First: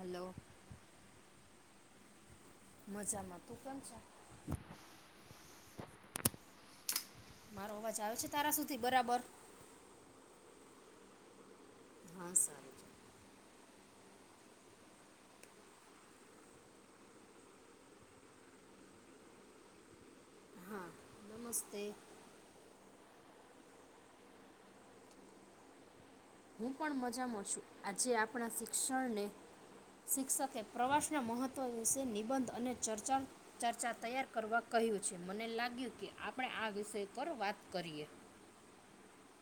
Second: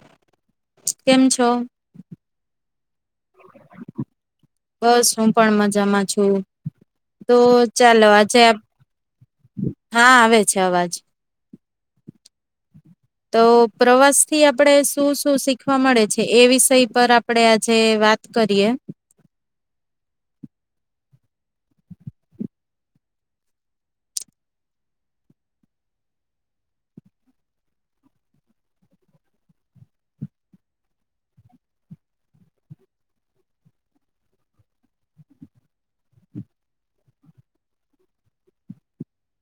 Hello કેમ છો મજામાં તું કેમ છે? બસ હું પણ મજામાં છું તો મારો અવાજ ચાલો આવે છે આજે તારા સુધી બરાબર? હા આવે અચછા અવાજ હા સાર છે તો પ્રવાસ થી આપણે શું શું શીખવા મળે છે એ વિષય પર આપડણે આજે વાત કરીએ હા નમસ્તે હું પણ મજામાં છું આજે આપણા શિક્ષણને શિક્ષકે પ્રવાસના મહત્વ વિશે નિબંધ અને ચર્ચા ચર્ચા તૈયાર કરવા કહ્યું છે મને લાગ્યું કે આપણે આ વિષય પર વાત કરીએ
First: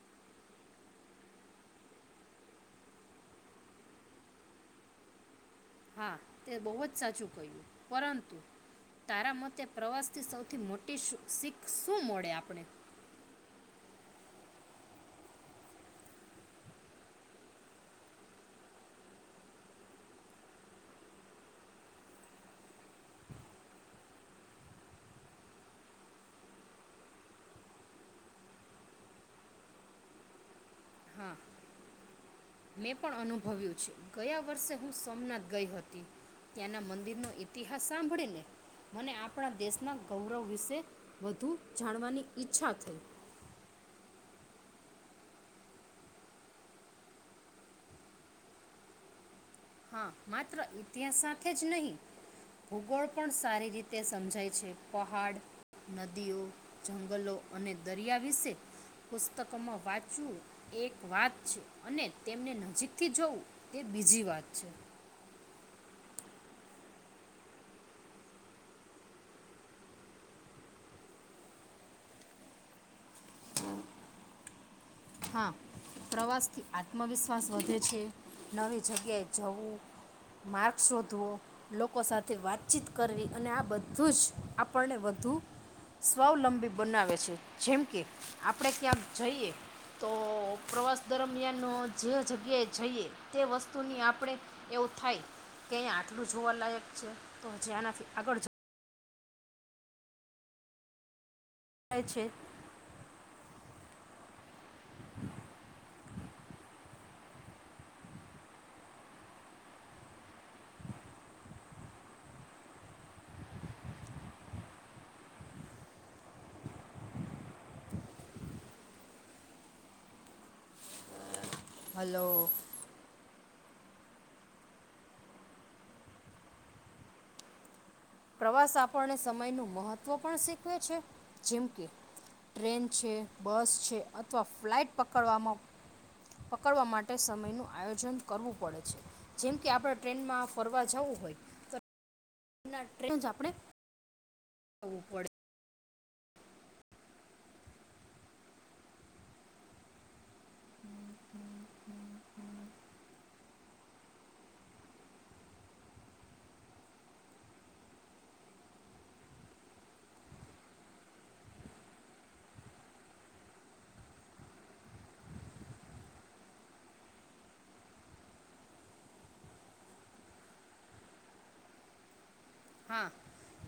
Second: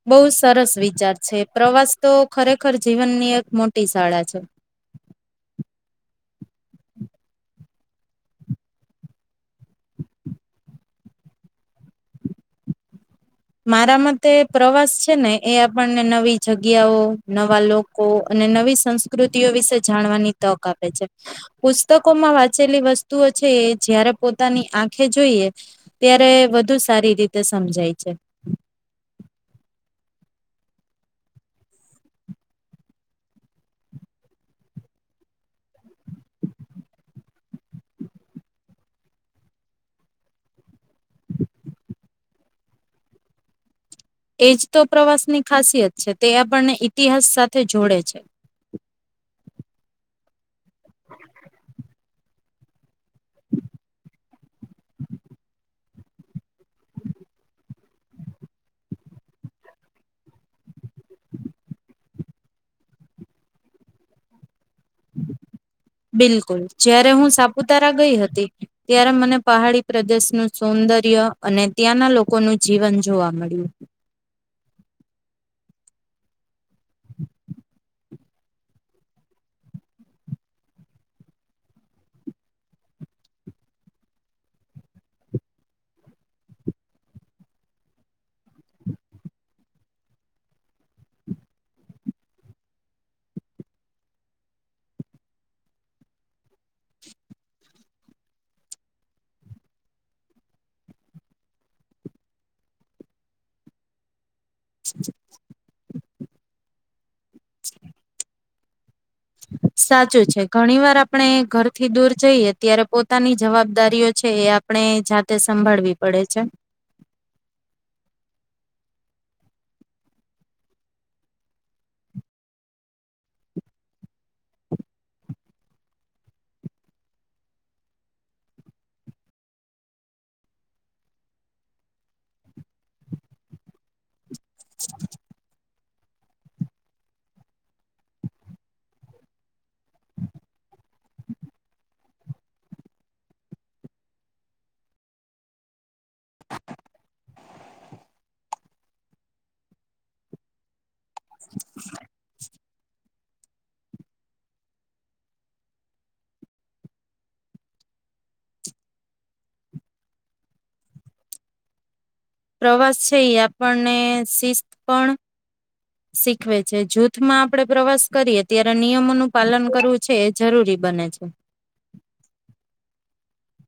બહુ સરસ વિચાર છે પ્રવાસ તો ખરેખર જીવનની એક મોટી શાળા છે હા તે બહુ જ સાચું કહ્યું પરંતુ તારા મતે પ્રવાસ થી સૌથી મોટી શીખ શું મળે આપણે મારા મતે પ્રવાસ છે ને એ આપણને નવી જગ્યાઓ નવા લોકો અને નવી સંસ્કૃતિઓ વિશે જાણવાની તક આપે છે પુસ્તકોમાં વાંચેલી વસ્તુઓ છે એ જયારે પોતાની આંખે જોઈએ ત્યારે વધુ સારી રીતે સમજાય છે હા મેં પણ અનુભવ્યું છે ગયા વર્ષે હું સોમનાથ ગઈ હતી ત્યાંના મંદિરનો ઈતિહાસ સાંભળીને મને આપણા દેશના ગૌરવ વિશે વધુ જાણવાની ઈચ્છા થઈ એ જ તો પ્રવાસની ખાસિયત છે તે આપણને ઇતિહાસ સાથે જોડે છે હા માત્ર ઇતિહાસ સાથે જ નહીિ ભૂગોળ પણ સારી રીતે સમજાય છે પહાડ નદીઓ જંગલો અને દરિયા વિશે પુસ્તકમાં વાંચવું એક વાત છે અને તેમને નજીકથી જોવું તે બીજી વાત છે અચ છે બિલકુલ જ્યારે હું સાપુતારા ગઈ હતી ત્યારે મને પહાડી પ્રદેશનું સૌંદર્ય અને ત્યાંના લોકોનું જીવન જોવા મળ્યું હા પ્રવાસ કે આત્મવિશ્વાસ વધે છે નવી જગ્યાએ જવું માર્ગ શોધવો લોકો સાથે વાતચીત કરવી અને આ બધું જ આપણને વધુ સ્વાવલંબી બનાવે છે જેમ કે આપણે ક્યાં જઈએ તો પ્રવાસ દરમિયાન જે જગ્યાએ જઈએ તે વસ્તુની આપણે એવું થાય કે અહીંયા આટલું જોવાલાયક છે તો હજી આનાથી આગળ જ થાય છે [inaudible] સાચું છે ઘણી વાર આપણે ઘરથી દૂર જઈએ ત્યારે પોતાની જવાબદારીઓ છે એ આપણે જાતે સંભાળવી પડે છે હલો પ્રવાસ આપણને સમય ન મહત્વ પણ શીખવે છે જેમ કે ટ્રેન છે બસ છે અથવા ફ્લાઇટ પકડવામાં પકડવા માટે સમય નું આયોજન કરવું પડે છે જેમ કે આપડ ટ્રેનમાં ફરવા જવું હોય ટન આપણેું પડે [inaudible] પ્રવાસ છે એ આપણને શિસ્ત પણ શીખવે છે જૂથમાં આપણે પ્રવાસ કરીએ ત્યારે નિયમોનું પાલન કરવું છે એ જરૂરી બને છે. હા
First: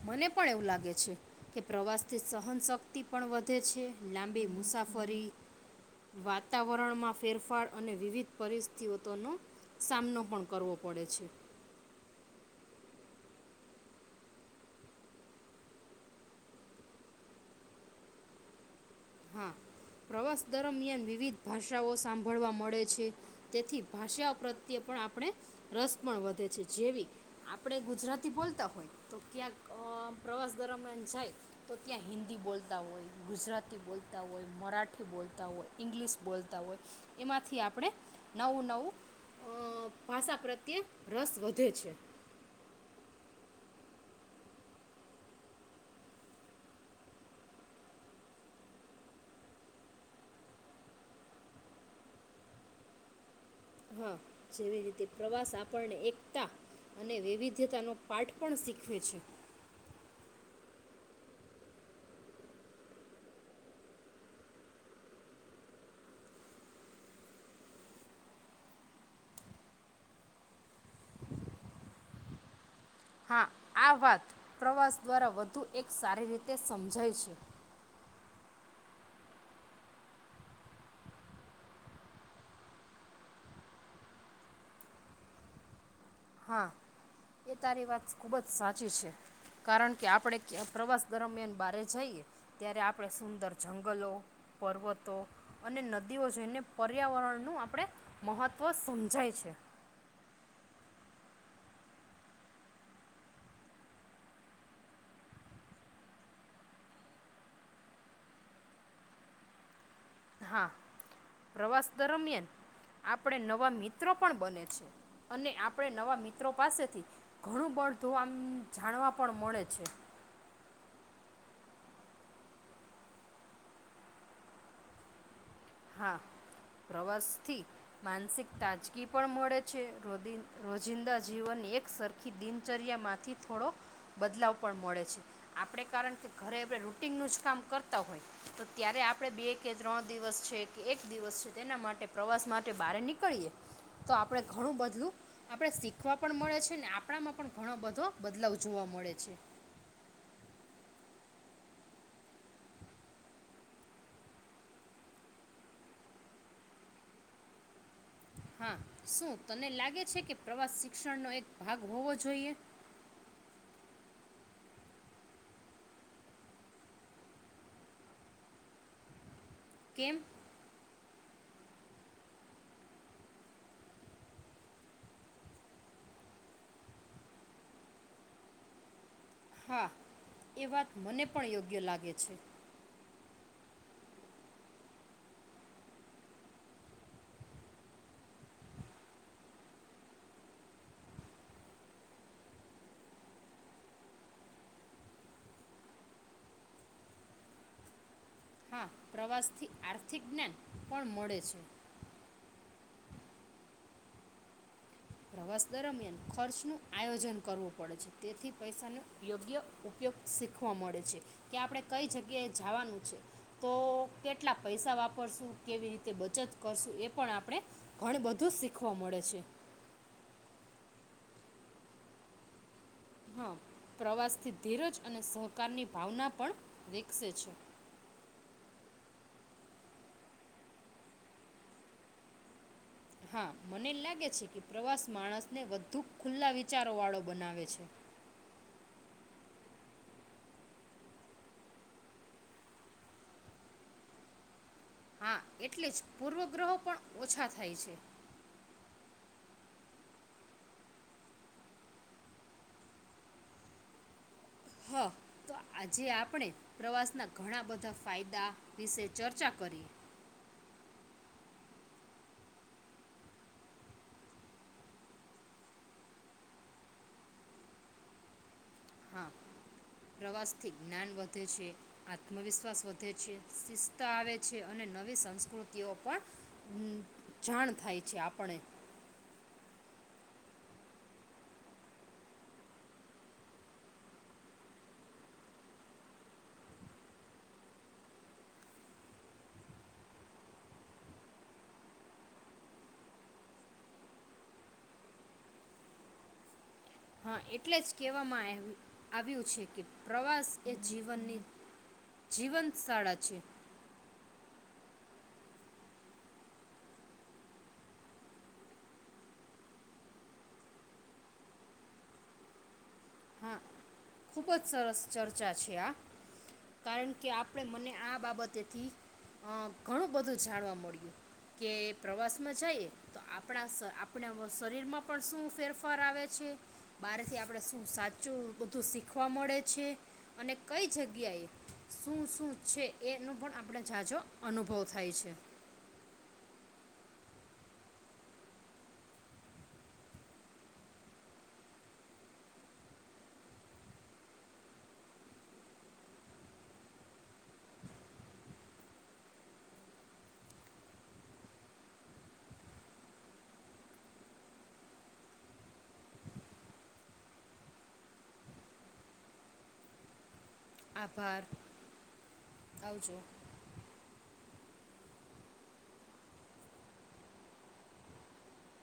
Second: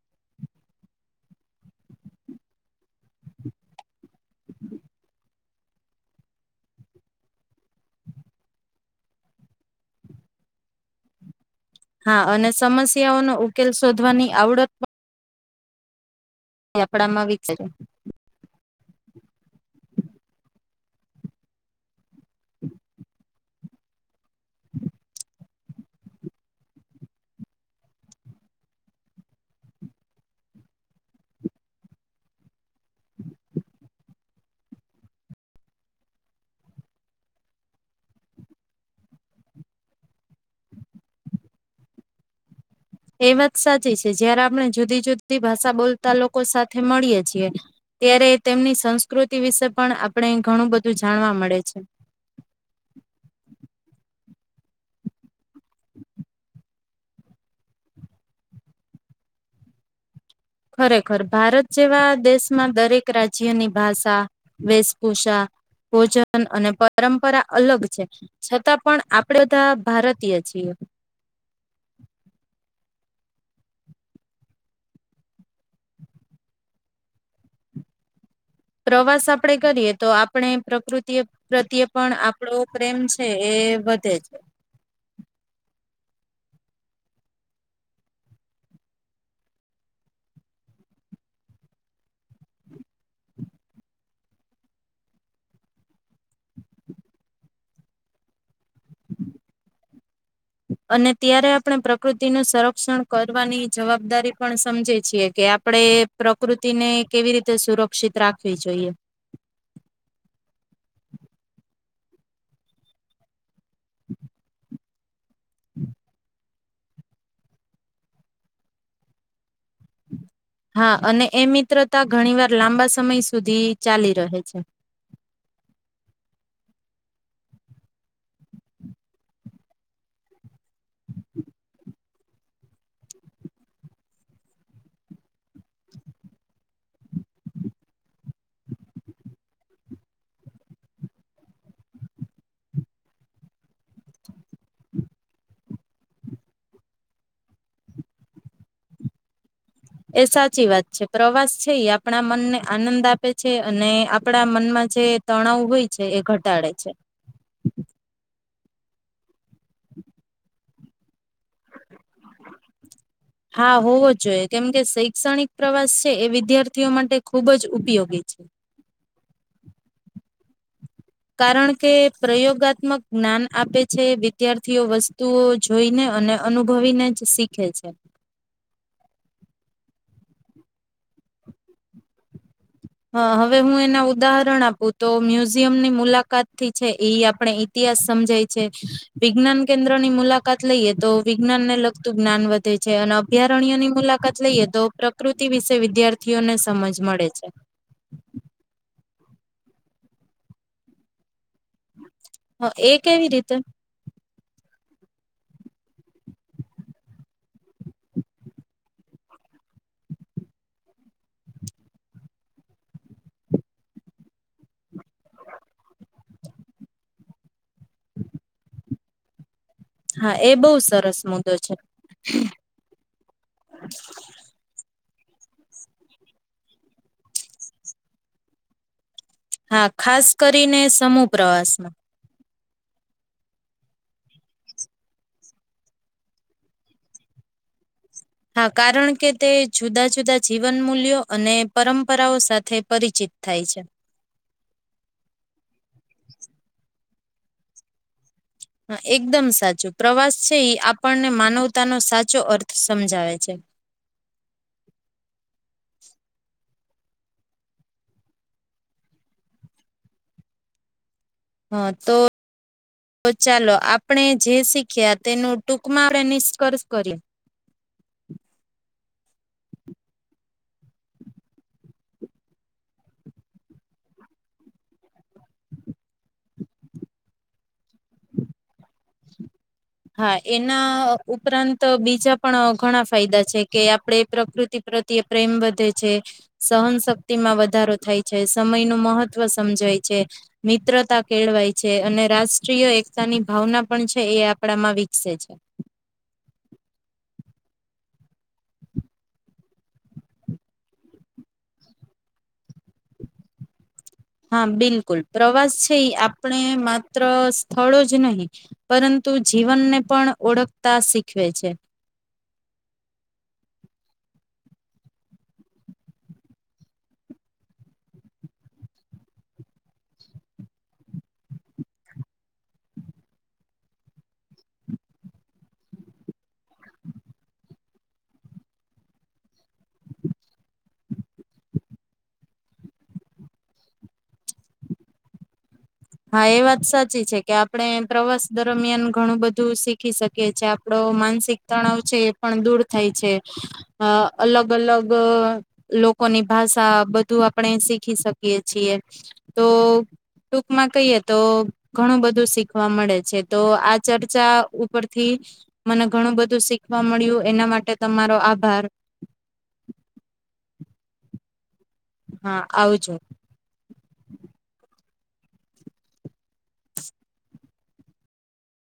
મને પણ એવું લાગે છે કે પ્રવાસથી સહનશક્તિ પણ વધે છે લાંબી મુસાફરી વાતાવરણમાં ફેરફાર અને વિવિધ પરિસ્થયોતોનો સામનો પણ કરવો પડે છે. હા અને સમસ્યાઓનો ઉકેલ શોધવાની આવડત આપણામાં વિકસે. હા પ્રવાસ દરમિયાન વિવિધ ભાષાઓ સાંભળવા મળે છે તેથી ભાષાઓ પ્રત્યે પણ આપણે રસ પણ વધે છે જેવી આપણે ગુજરાતી બોલતા હોય તો ક્યાંક અ પ્રવાસ દરમિયાન જાય તો ત્યાં હિન્દી બોલતા હોય ગુજરાતી બોલ તા હોય, મરાઠી બોલતા હોય, ઈંગ્લિશ બોલતા હોય એમાંથી આપણે નવું નવું અ ભાષા પ્રત્યે રસ વધે છે. એ વાત સાચી છે જયારે આપણે જુદી જુદી ભાષા બોલતા લોકો સાથે મળીએ છીએ ત્યારે તેમની સંસ્કૃતિ વિશે પણ આપણે ઘણું બધું જાણવા મળે છે. જેવી રીતે પ્રવાસ આપણને એકતા અને વૈવિધ્યતા નો પાઠ પણ શીખવે છે. ખરેખર ભારત જેવા દેશમાં દરેક રાજ્યની ભાષા વેશભૂષા ભોજન અને પરંપરા અલગ છે છતાં પણ આપણે ધા ભારતીય છીએ. હા આ વાત પ્રવાસ દ્વારા વધુ એક સારી રીતે સમ જાય છે. પ્રવાસ આપણેે કરીએ તો આપણે પ્રકૃતિ પ્રત્યે પણ આપણો પ્રેમ છે એ વધે છે. હા એ તારી વાત ખૂબ જ સાચી છે કારણ કે આપણે પ્રવાસ દરમિયાન બારે જઈએ ત્યારે આપણે સુંદર જંગલો પર્વતો અને નદીઓ જોઈને પર્યાવરણનું આપણે મહત્વ સમજાય છે. અને ત્યારે આપણે પ્રકૃતિનું સંરક્ષણ કરવાની જવાબદારી પણ સમજે છીએ કે આપણે પ્રકૃતિને કેવી રીતે સુરક્ષિત રાખવી જોઈએ. હા પ્રવાસ દરમિયાન આપણે ન વા મિત્રો પણ બને છે. અને આપડે નવા મિ મિત્રો પાસેથી ઘણું બળધું આમ જાણવા પણ મળે છે. હા અને એ મિત્રતા ઘણી વાર લાંબા સમય સુધી ચાલી રહે છે. હા પ્રવાસ થી માનસિક તાજગી પણ મળે છે રોદી રોજિંદા જીવનની એક સરખી દિનચર્યા માંથી થોડો બદલાવ પણ મળે છે આપણે કારણ કે ઘરે આપણે રૂટીનનું જ કામ કરતા હોય તો ત્યારે આપણે બે કે ત્રણ દિવસ છે. કે એક દિવસ છે તેના માટે પ્રવાસ માટે બહાર નીકળીએ તો આપણે ઘણું બધલું આપણે શીખવા પણ મળે છે ને આપણામાં પણ ઘણો બધો બદલાવ જોવા મળે છે. એ સાચી વાત છે પ્રવાસ છે એ આપણા મનને આનંદ આપે છે અને આપણા મનમાં જે તણાવ હોય છે એ ઘટાડે છે. હા શું તને લાગે છે કે પ્રવાસ શિક્ષણ નો એક ભાગ હોવો જોઈએ. જોએ કેમ કે શૈક્ષણિક પ્રવાસ છે એ વિદ્યાર્થીઓ માટે ખૂબ જ ઉપયોગી છે. કેમ? કારણ કે પ્રયોગાત્મક જ્ઞાન આપે છે વિદ્યાર્થીઓ વસ્તુઓ જોઈને અને અનુભવીને જ શીખે છે. હા એ વાત મને પણ યોગ્ય લાગે છે. હા હવે હું એના ઉદાહરણ આપું તો મ્યુઝિયમ ની મુલાકાત થી છે એ આપણે ઇતિહાસ સમજાય છે વિજ્ઞાન કેન્દ્રની મુલાકાત લઈએ તો વિજ્ઞાનને લગતું જ્ઞાન વધે છે અને અભયારણ્યની મુલાકાત લઈએ તો પ્રકૃતિ વિશે વિદ્યાર્થીઓને સમજ મળે છે. હા પ્રવાસથી આર્થિક જ્ઞાન પણ મળે છે. હ એ કેવી રીતે પ્રવાસ દરમિયાન ખર્ચ નું આયોજન કરવું પડે છે તેથી પૈસા ન યોગ્ય ઉપયોગ શીખવા મળે છે કે આપણે કઈ જગ્યાએ જાવાનું છે તો કેટલા પૈસા વાપરશું કેવી રીતે બચત કરશું એ પણ આપણે ઘણું બધું શીખવા મળે છે. હા એ બહુ સરસ મુદ્દો છે. હા પ્રવાસ થી ધીરજ અને સહકારની ભાવના પણ વિકસે છે. હા ખાસ કરીને સમૂહ પ્રવાસ. હા મને લાગે છે કે પ્રવાસ માણસને વધુ ખુલ્લા વિચારો વાળો બનાવે છે. હા કારણ કે તે જુદા જુદા જીવન મૂલ્યો અને પરંપરાઓ સાથે પરિચિત થાય છે. હા એટલે જ પૂર્વ ગ્રહો પણ ઓછા થાય છે. એકદમ સાચું પ્રવાસ છે એ આપણને માનવતાનો સાચો અર્થ સમજાવે છે. હ તો આજે આપણે પ્રવાસના ઘણા બધા ફાયદા વિશે ચર્ચા કરીએ. હા તો ચાલો આપણે જે શીખ્યા તેનું ટૂંકમાં આપણે નિષ્કર્ષ કર્યે. હા પ્રવાસ થી જ્ઞાન વધે છે, આત્મવિશ્વાસ વધે છે, શિસ્તા આવે છે, અને નવી સંસ્કૃતિઓ પણ જાણ થાય છે આપણે. હા એના ઉપરાંત બીજા પણ ઘણા ફાયદા છે કે આપડે પ્રકૃતિ પ્રત્યે પ્રેમ વધે છે, સહનશક્તિમાં વધારો થાય છે, સમય નું મહત્વ સમજાય છે, મિત્રતા કેળવાય છે અને રાષ્ટ્રીય એકતાની ભાવના પણ છે એ આપણામાં વિકસે છે. હા એટલે જ કહેવામાં આવ આવ્યું છે કે પ્રવાસ એ જીવનની જીવંત શાળા છે. હા બિલકુલ પ્રવાસ છે એ આપણે માત્ર સ્થળો જ નહી પરંતુ જીવનને પણ ઓળખતા શીખવે છે. હા ખુબ જ સરસ ચર્ચા છે આ. કારણ કે આપણે મને આ બાબતેથી અ ઘણું બધું જાણવા મળ્યું કે પ્રવાસ માં જઈએ તો આપણા આપણા શરીર માં પણ શું ફેરફાર આવે છે, બહારથી આપણે શું સાચ ચુ બધું શીખવા મળે છે અને કઈ જગ્યાએ શું શું છે એનો પણ આપણે જાજો અનુભવ થાય છે. હા એ વાત સાચી છે કે આપણે પ્રવાસ દરમિયાન ઘણું બધું શીખી શકીએ છે, આપડો માનસિક તણાવ છે એ પણ દૂર થાય છે, અલગ અલગ લોકોની ભાષા બધું આપણે શીખી શકીએ છીએ. તો ટુક માં કહીએ તો ઘણું બધું શીખવા મળે છે. તો આ ચર્ચા ઉપરથી મને ઘણું બધું શીખવા મળ્યું એના માટે તમારો આભાર. આભાર. હા આવજો.